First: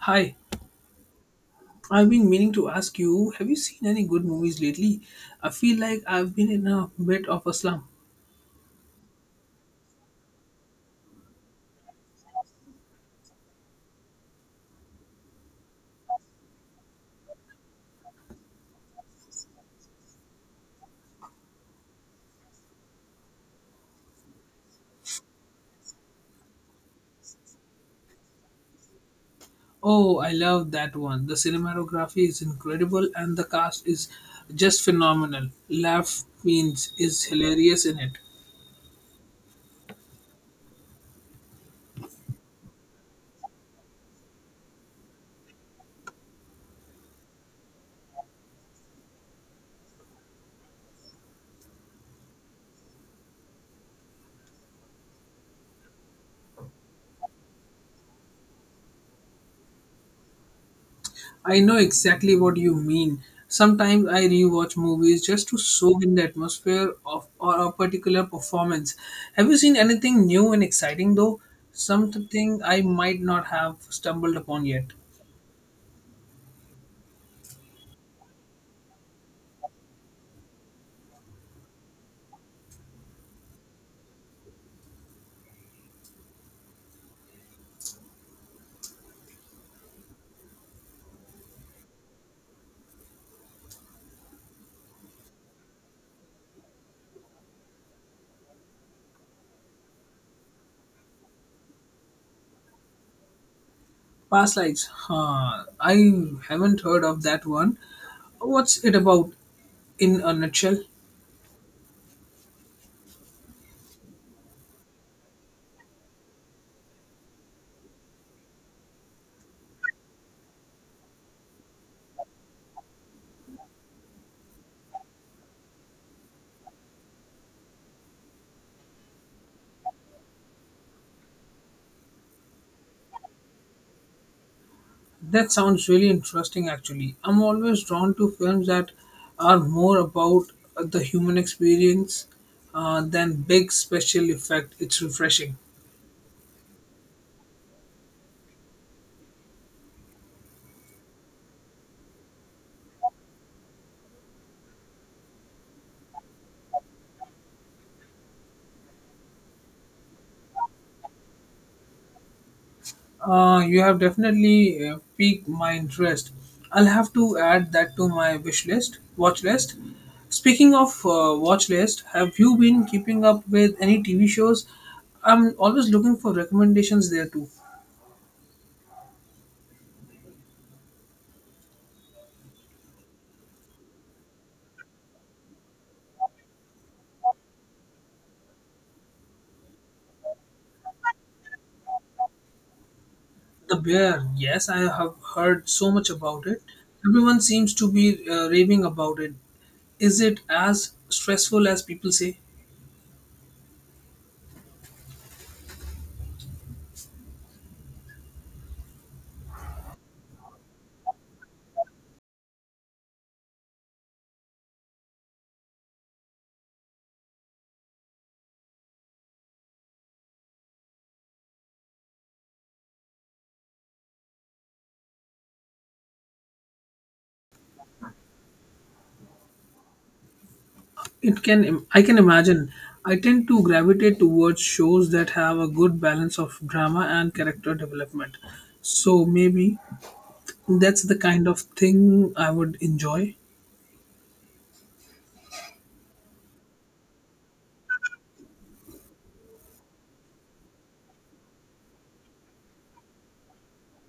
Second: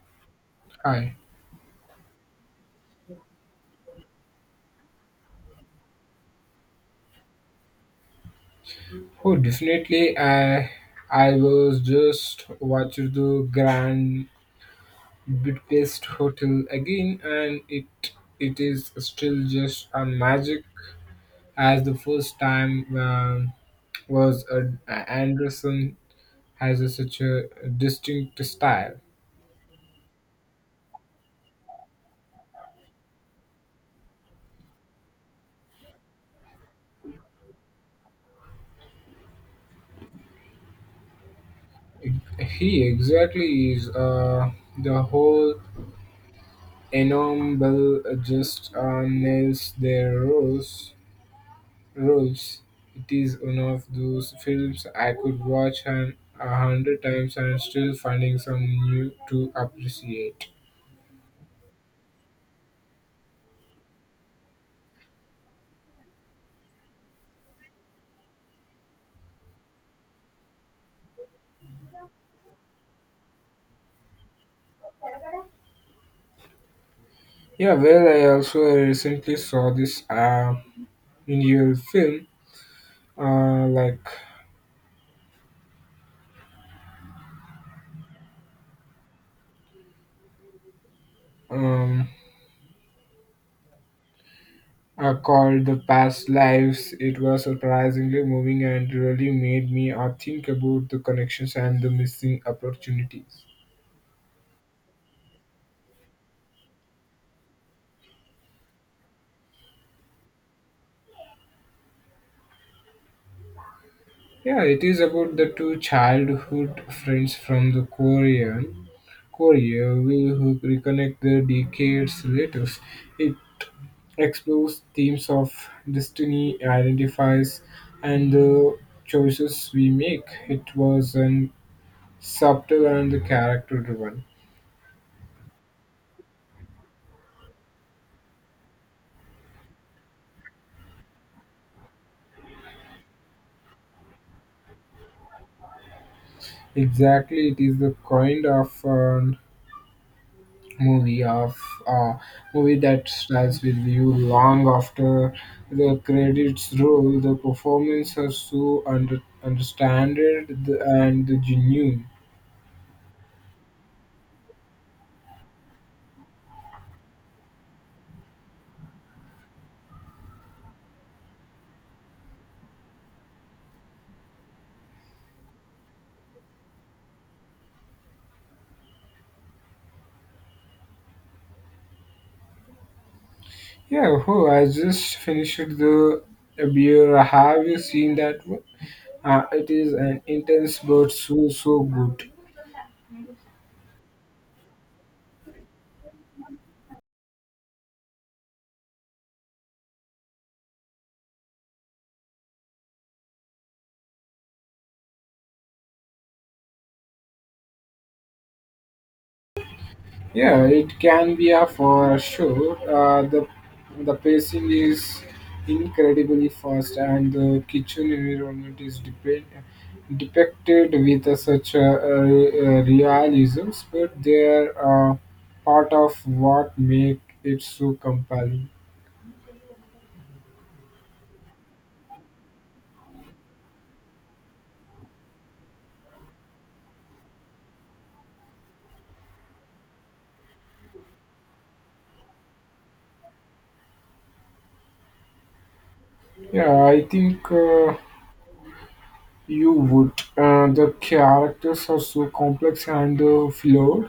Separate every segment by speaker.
Speaker 1: Hi,
Speaker 2: Hi.
Speaker 1: I've been meaning to ask you, have you seen any good movies lately? I feel like I've been in a bit of a slump.
Speaker 2: Oh, definitely. I was just watching the Grand Budapest Hotel again, and it is still just a magic as the first time was. Anderson has a, such a distinct style.
Speaker 1: Oh, I love that one. The cinematography is incredible and the cast is just phenomenal. Laugh Means is hilarious in it.
Speaker 2: He exactly is the whole ensemble just nails their roles. It is one of those films I could watch an, a hundred times and still finding something new to appreciate.
Speaker 1: I know exactly what you mean. Sometimes I rewatch movies just to soak in the atmosphere of or a particular performance. Have you seen anything new and exciting though? Something I might not have stumbled upon yet.
Speaker 2: Yeah, well, I also recently saw this Indian film, uh, like um, called "The Past Lives." It was surprisingly moving and really made me think about the connections and the missing opportunities.
Speaker 1: Past lives. Huh. I haven't heard of that one. What's it about in a nutshell?
Speaker 2: Yeah, it is about the two childhood friends from the Korea will reconnect the decades later. It explores themes of destiny, identifies, and the choices we make. It was an subtle and character driven.
Speaker 1: That sounds really interesting, actually. I'm always drawn to films that are more about the human experience than big special effect. It's refreshing.
Speaker 2: Exactly, it is the kind of movie of uh, movie that stays with you long after the credits roll. The performances are so understood and the genuine.
Speaker 1: You have definitely piqued my interest. I'll have to add that to my wish list, watch list. Speaking of watch list, have you been keeping up with any TV shows? I'm always looking for recommendations there too.
Speaker 2: Yeah, oh, I just finished the beer. Have you seen that one? It is an intense but so so good.
Speaker 1: The Bear, yes, I have heard so much about it. Everyone seems to be raving about it. Is it as stressful as people say?
Speaker 2: Yeah, it can be a for sure. The pacing is incredibly fast, and the kitchen environment is depicted with a such a realism, but they are part of what make it so compelling.
Speaker 1: It can I can imagine. I tend to gravitate towards shows that have a good balance of drama and character development. So maybe that's the kind of thing I would enjoy.
Speaker 2: Yeah, I think. You would. The characters are so complex and flawed,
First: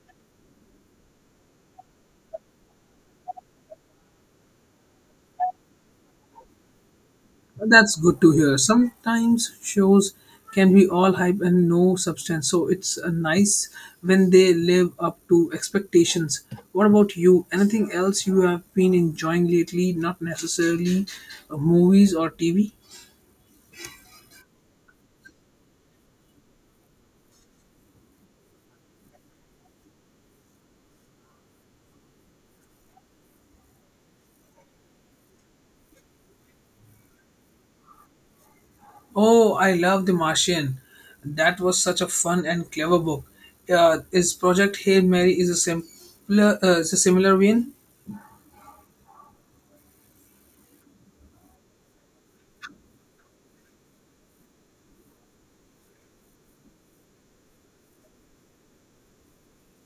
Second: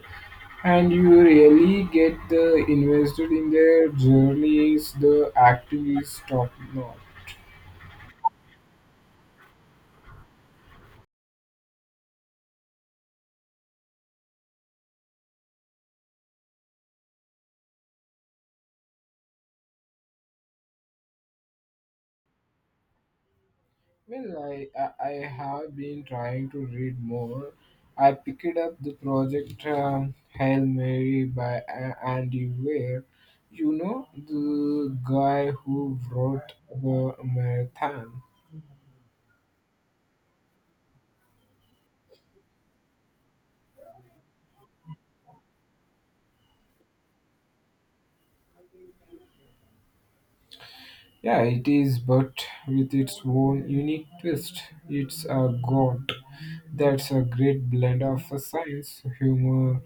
Speaker 2: and you really get the invested in their journeys. The acting is top notch.
Speaker 1: That's good to hear. Sometimes shows can be all hype and no substance. So it's nice when they live up to expectations. What about you? Anything else you have been enjoying lately? Not necessarily movies or TV?
Speaker 2: Well, I have been trying to read more. I picked up the project Hail Mary by Andy Weir. You know the guy who wrote the marathon.
Speaker 1: Oh, I love The Martian. That was such a fun and clever book. His project Hail Mary is a simpler, is a similar one.
Speaker 2: Yeah, it is, but with its own unique twist. It's a god that's a great blend of science, humor,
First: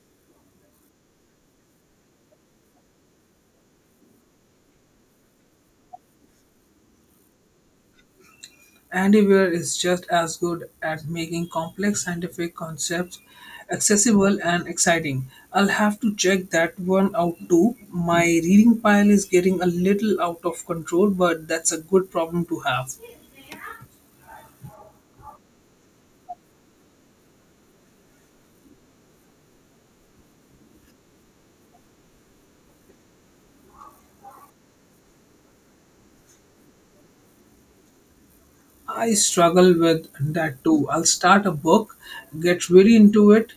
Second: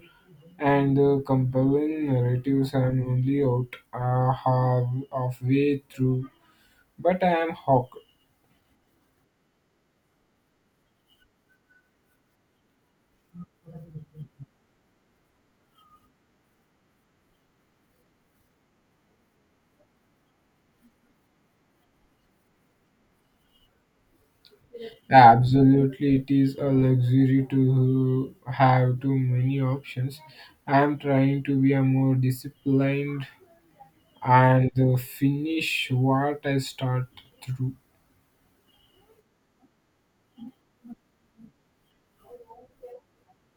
Speaker 2: and compelling narratives. I'm only out half of way through, but I am hooked.
Speaker 1: Andy Weir is just as good at making complex scientific concepts accessible and exciting. I'll have to check that one out too. My reading pile is getting a little out of control, but that's a good problem to have.
Speaker 2: Absolutely, it is a luxury to have too many options. I am trying to be a more disciplined and finish what I start through.
Speaker 1: I struggle with that too. I'll start a book, get really into it,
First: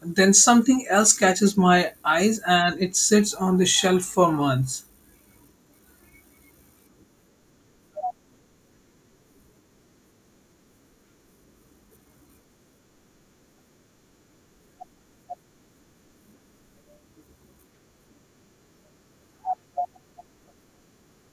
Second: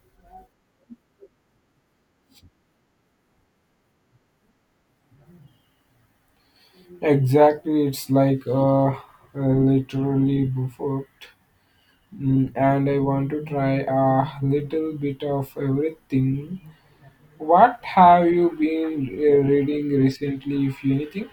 Speaker 1: then something else catches my eyes and it sits on the shelf for months.
Speaker 2: Exactly, it's like literally buffet. And I want to try a little bit of everything. What have you been reading recently, if anything?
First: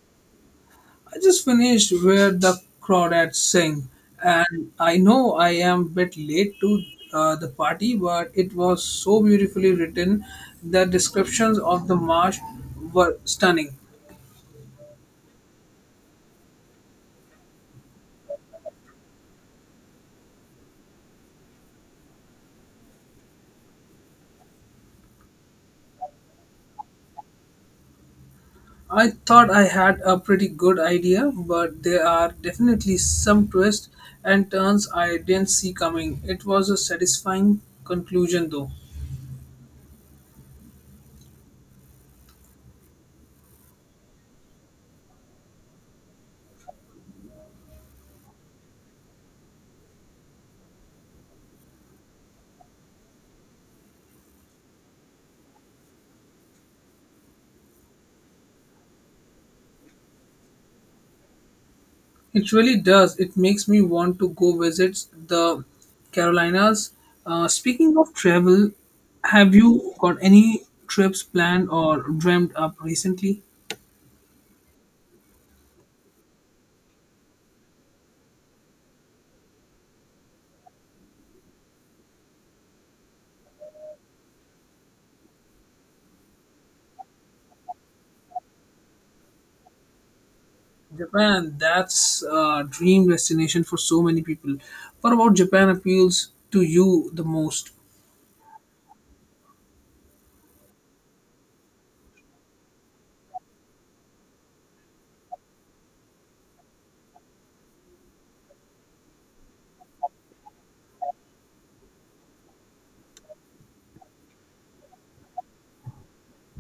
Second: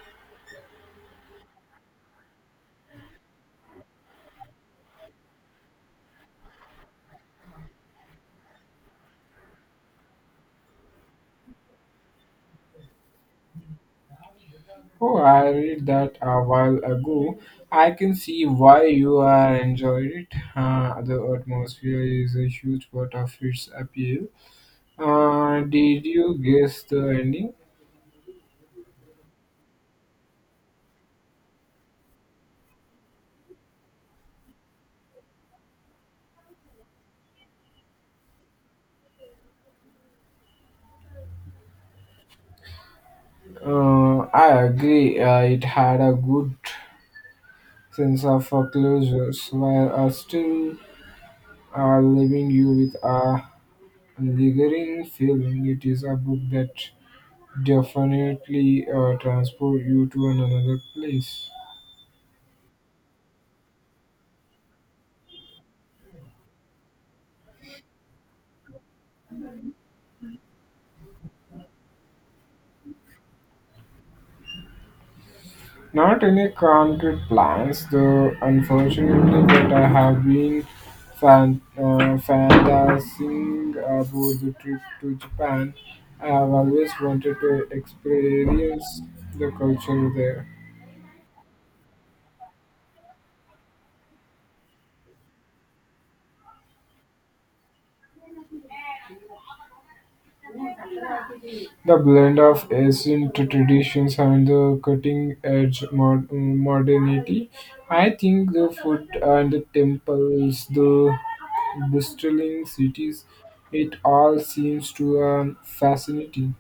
Speaker 1: I just finished Where the Crawdads Sing, and I know I am a bit late to the party, but it was so beautifully written. The descriptions of the marsh were stunning.
Speaker 2: Oh, I read that a while ago. I can see why you are enjoyed it. The atmosphere is a huge part of its appeal. Did you guess the ending?
Speaker 1: I thought I had a pretty good idea, but there are definitely some twists and turns I didn't see coming. It was a satisfying conclusion, though.
Speaker 2: I agree. It had a good sense of foreclosures while are still leaving you with a lingering feeling. It is a book that definitely transport you to another place.
Speaker 1: It really does. It makes me want to go visit the Carolinas. Speaking of travel, have you got any trips planned or dreamt up recently?
Speaker 2: Not any concrete plans, though. Unfortunately, but I have been fantasizing about the trip to Japan. I have always wanted to experience the culture there.
Speaker 1: Japan, that's a dream destination for so many people. What about Japan appeals to you the most?
Speaker 2: The blend of ancient traditions and the cutting edge modernity. I think the food and the temples, the bustling cities, it all seems to fascinating.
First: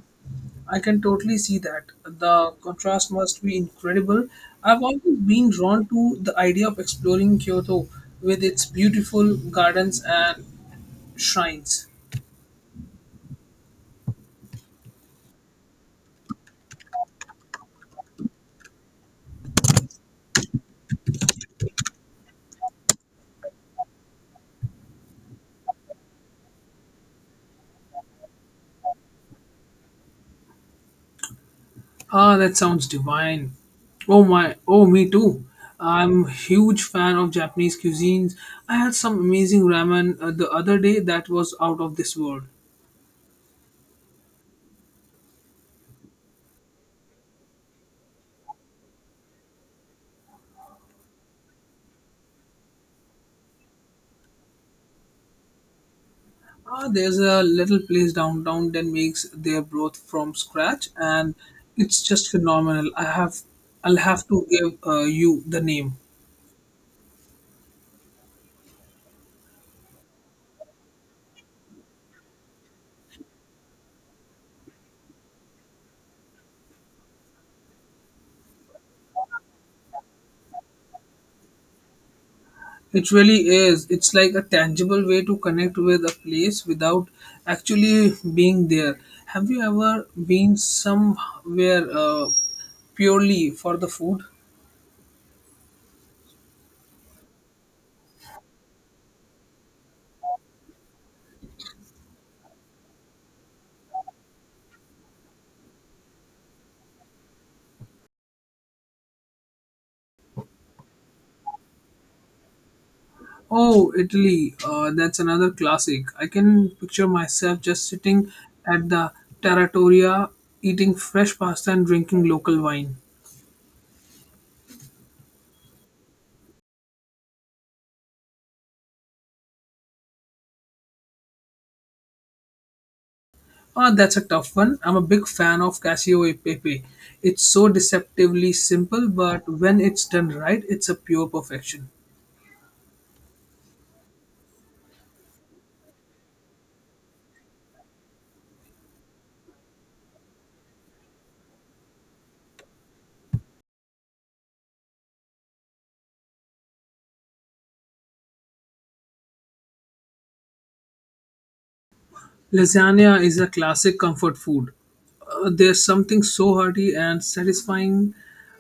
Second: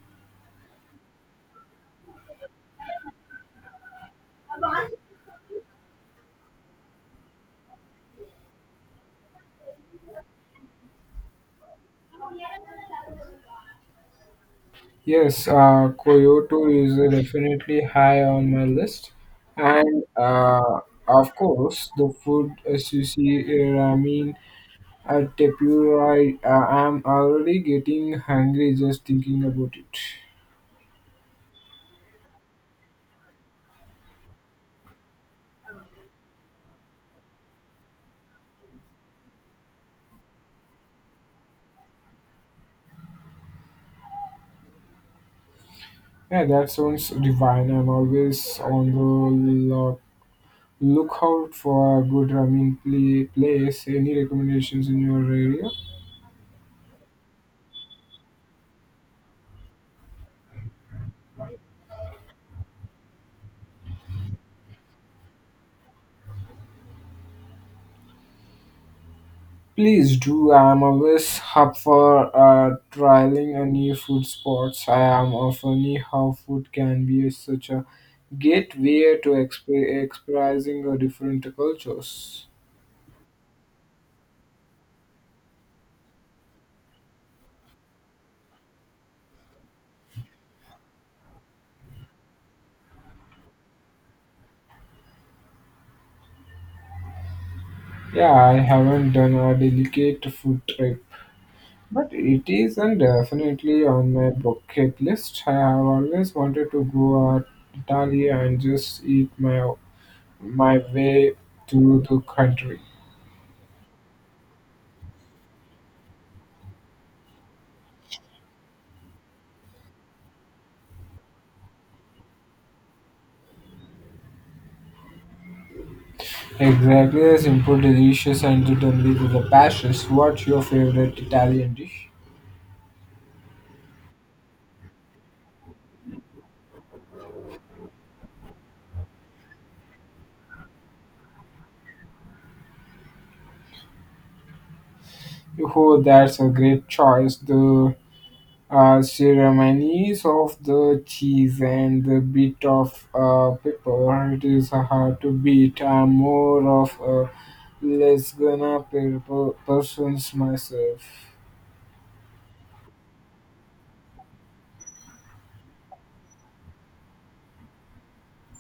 Speaker 1: I can totally see that. The contrast must be incredible. I've always been drawn to the idea of exploring Kyoto with its beautiful gardens and shrines.
Speaker 2: Yes, Kyoto is definitely high on my list, and of course the food, sushi, ramen, At Tepura, I'm already getting hungry just thinking about it.
Speaker 1: Ah, that sounds divine. Oh my, oh me too. I'm a huge fan of Japanese cuisines. I had some amazing ramen the other day that was out of this world.
Speaker 2: Yeah, that sounds divine. I'm always on the lo- lookout for a good ramen place. Any recommendations in your area?
Speaker 1: Ah, there's a little place downtown that makes their broth from scratch, and it's just phenomenal. I'll have to give you the name.
Speaker 2: Please do. I'm always up for trialing a new food spots. I am often how food can be such a gateway to experiencing different cultures.
Speaker 1: It really is. It's like a tangible way to connect with a place without actually being there. Have you ever been somewhere purely for the food?
Speaker 2: Yeah, I haven't done a delicate food trip, but it is and definitely on my bucket list. I have always wanted to go to Italy and just eat my way through the country.
Speaker 1: Oh, Italy. That's another classic. I can picture myself just sitting at the Taratoria, eating fresh pasta and drinking local wine.
Speaker 2: Exactly, the simple, delicious, and certainly with the passions. What's your favorite Italian dish?
Speaker 1: Ah, that's a tough one. I'm a big fan of Casio e Pepe. It's so deceptively simple, but when it's done right, it's a pure perfection.
Speaker 2: Oh, that's a great choice. The ceremonies of the cheese and the bit of pepper. It is hard to beat. I'm more of a less gonna pepper persons myself.
Speaker 1: Lasagna is a classic comfort food. There's something so hearty and satisfying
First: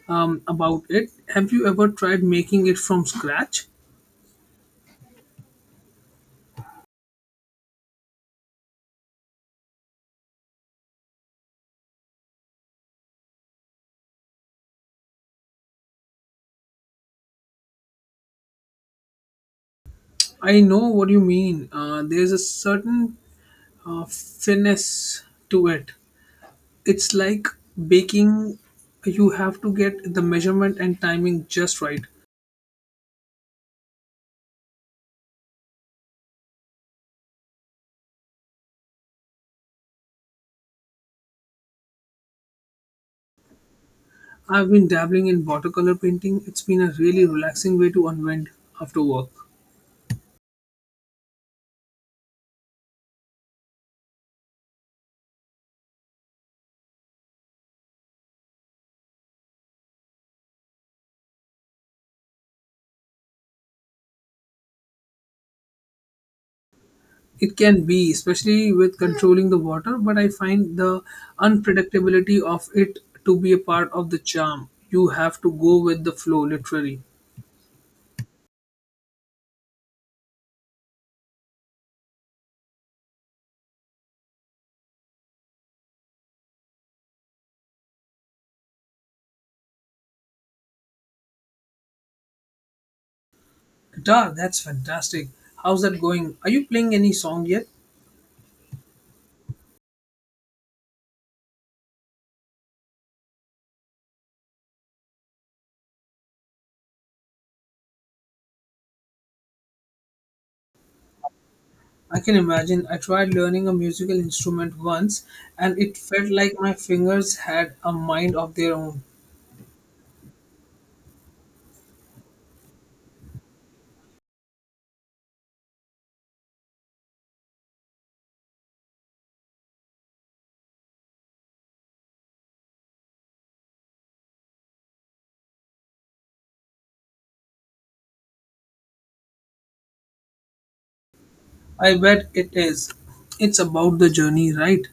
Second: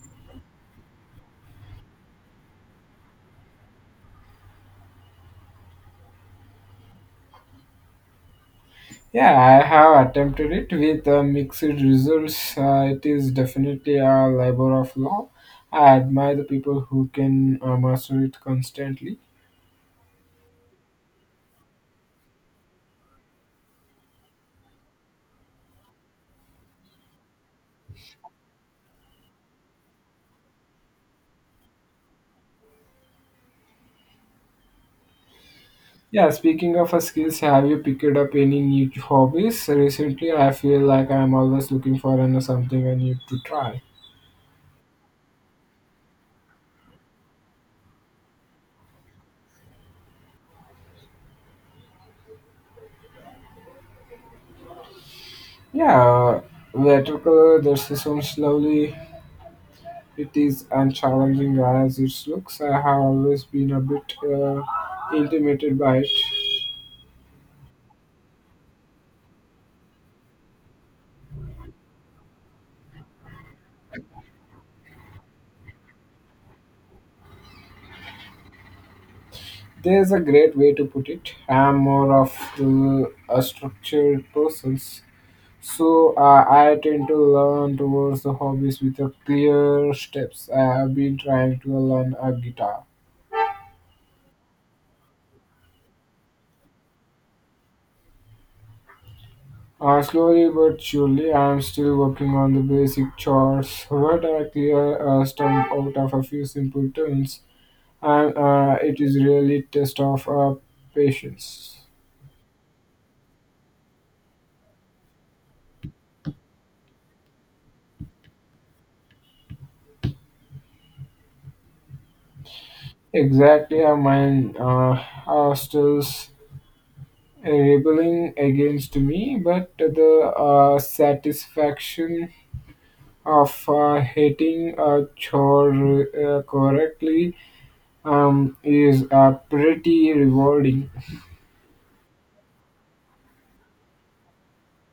Speaker 1: about it. Have you ever tried making it from scratch?
Speaker 2: Yeah, I have attempted it with mixed results. It is definitely a labor of love. I admire the people who can master it constantly.
Speaker 1: I know what you mean. There's a certain finesse to it. It's like baking, you have to get the measurement and timing just right.
Speaker 2: Yeah, speaking of skills, have you picked up any new hobbies recently? I feel like I'm always looking for an, something I need to try.
Speaker 1: I've been dabbling in watercolor painting. It's been a really relaxing way to unwind after work.
Speaker 2: Yeah, watercolor, that sounds lovely. It is and challenging as it looks. I have always been a bit intimidated by it.
Speaker 1: It can be, especially with controlling the water, but I find the unpredictability of it to be a part of the charm. You have to go with the flow, literally.
Speaker 2: There's a great way to put it. I'm more of a structured person, so I tend to learn towards the hobbies with a clear steps. I have been trying to learn a guitar.
Speaker 1: Guitar, that's fantastic. How's that going? Are you playing any song yet?
Speaker 2: Slowly but surely, I am still working on the basic chords, but I clear stump out of a few simple tunes, and it is really test of patience.
Speaker 1: I can imagine. I tried learning a musical instrument once and it felt like my fingers had a mind of their own.
Speaker 2: Exactly, mine rebelling against me, but the satisfaction of hitting a chore correctly is pretty rewarding.
Speaker 1: I bet it is. It's about the journey, right?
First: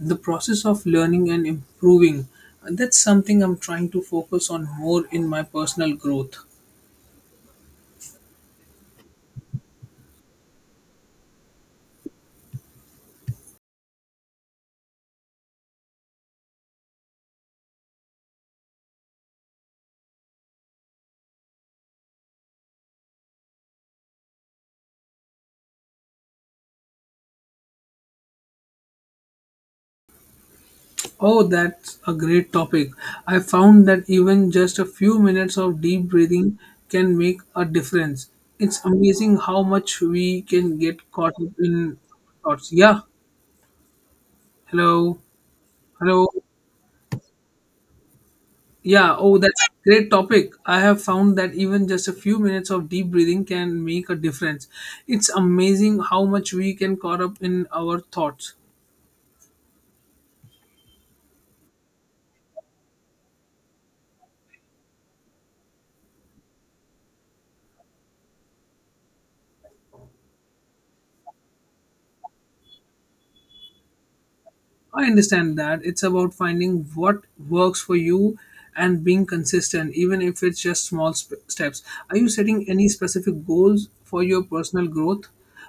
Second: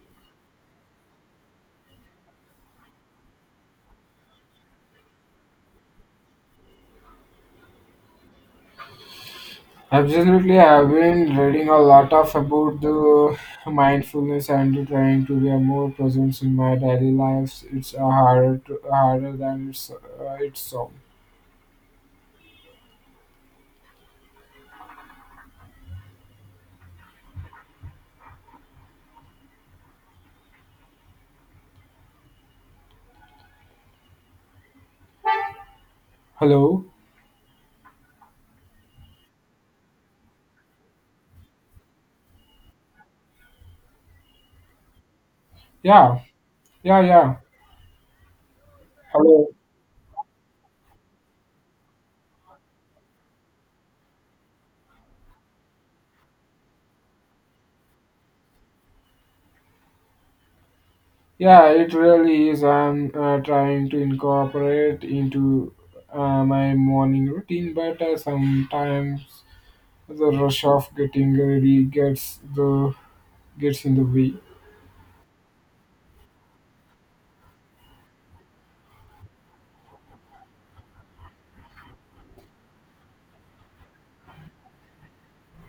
Speaker 1: The process of learning and improving. That's something I'm trying to focus on more in my personal growth.
Speaker 2: Absolutely, I've been reading a lot of about the mindfulness and trying to be a more present in my daily lives. It's harder than it's so.
Speaker 1: Oh, that's a great topic. I found that even just a few minutes of deep breathing
Speaker 2: Hello.
Speaker 1: can make a difference. It's amazing how much we can get caught up in thoughts. Yeah. Hello.
Speaker 2: Yeah.
Speaker 1: Hello.
Speaker 2: Yeah. Yeah.
Speaker 1: Yeah, oh,
Speaker 2: Hello.
Speaker 1: that's a great topic. I have found that even just a few minutes of deep breathing can make a difference. It's amazing how much we can caught up in our thoughts.
Speaker 2: Yeah, it really is. I'm trying to incorporate into my morning routine, but sometimes the rush of getting ready gets in the way.
Speaker 1: I understand that. It's about finding what works for you and being consistent, even if it's just small steps. Are you setting any specific goals for your personal growth?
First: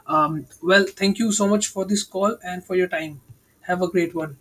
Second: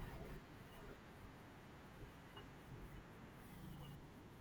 Speaker 1: Well, thank you so much for this call and for your time. Have a great one.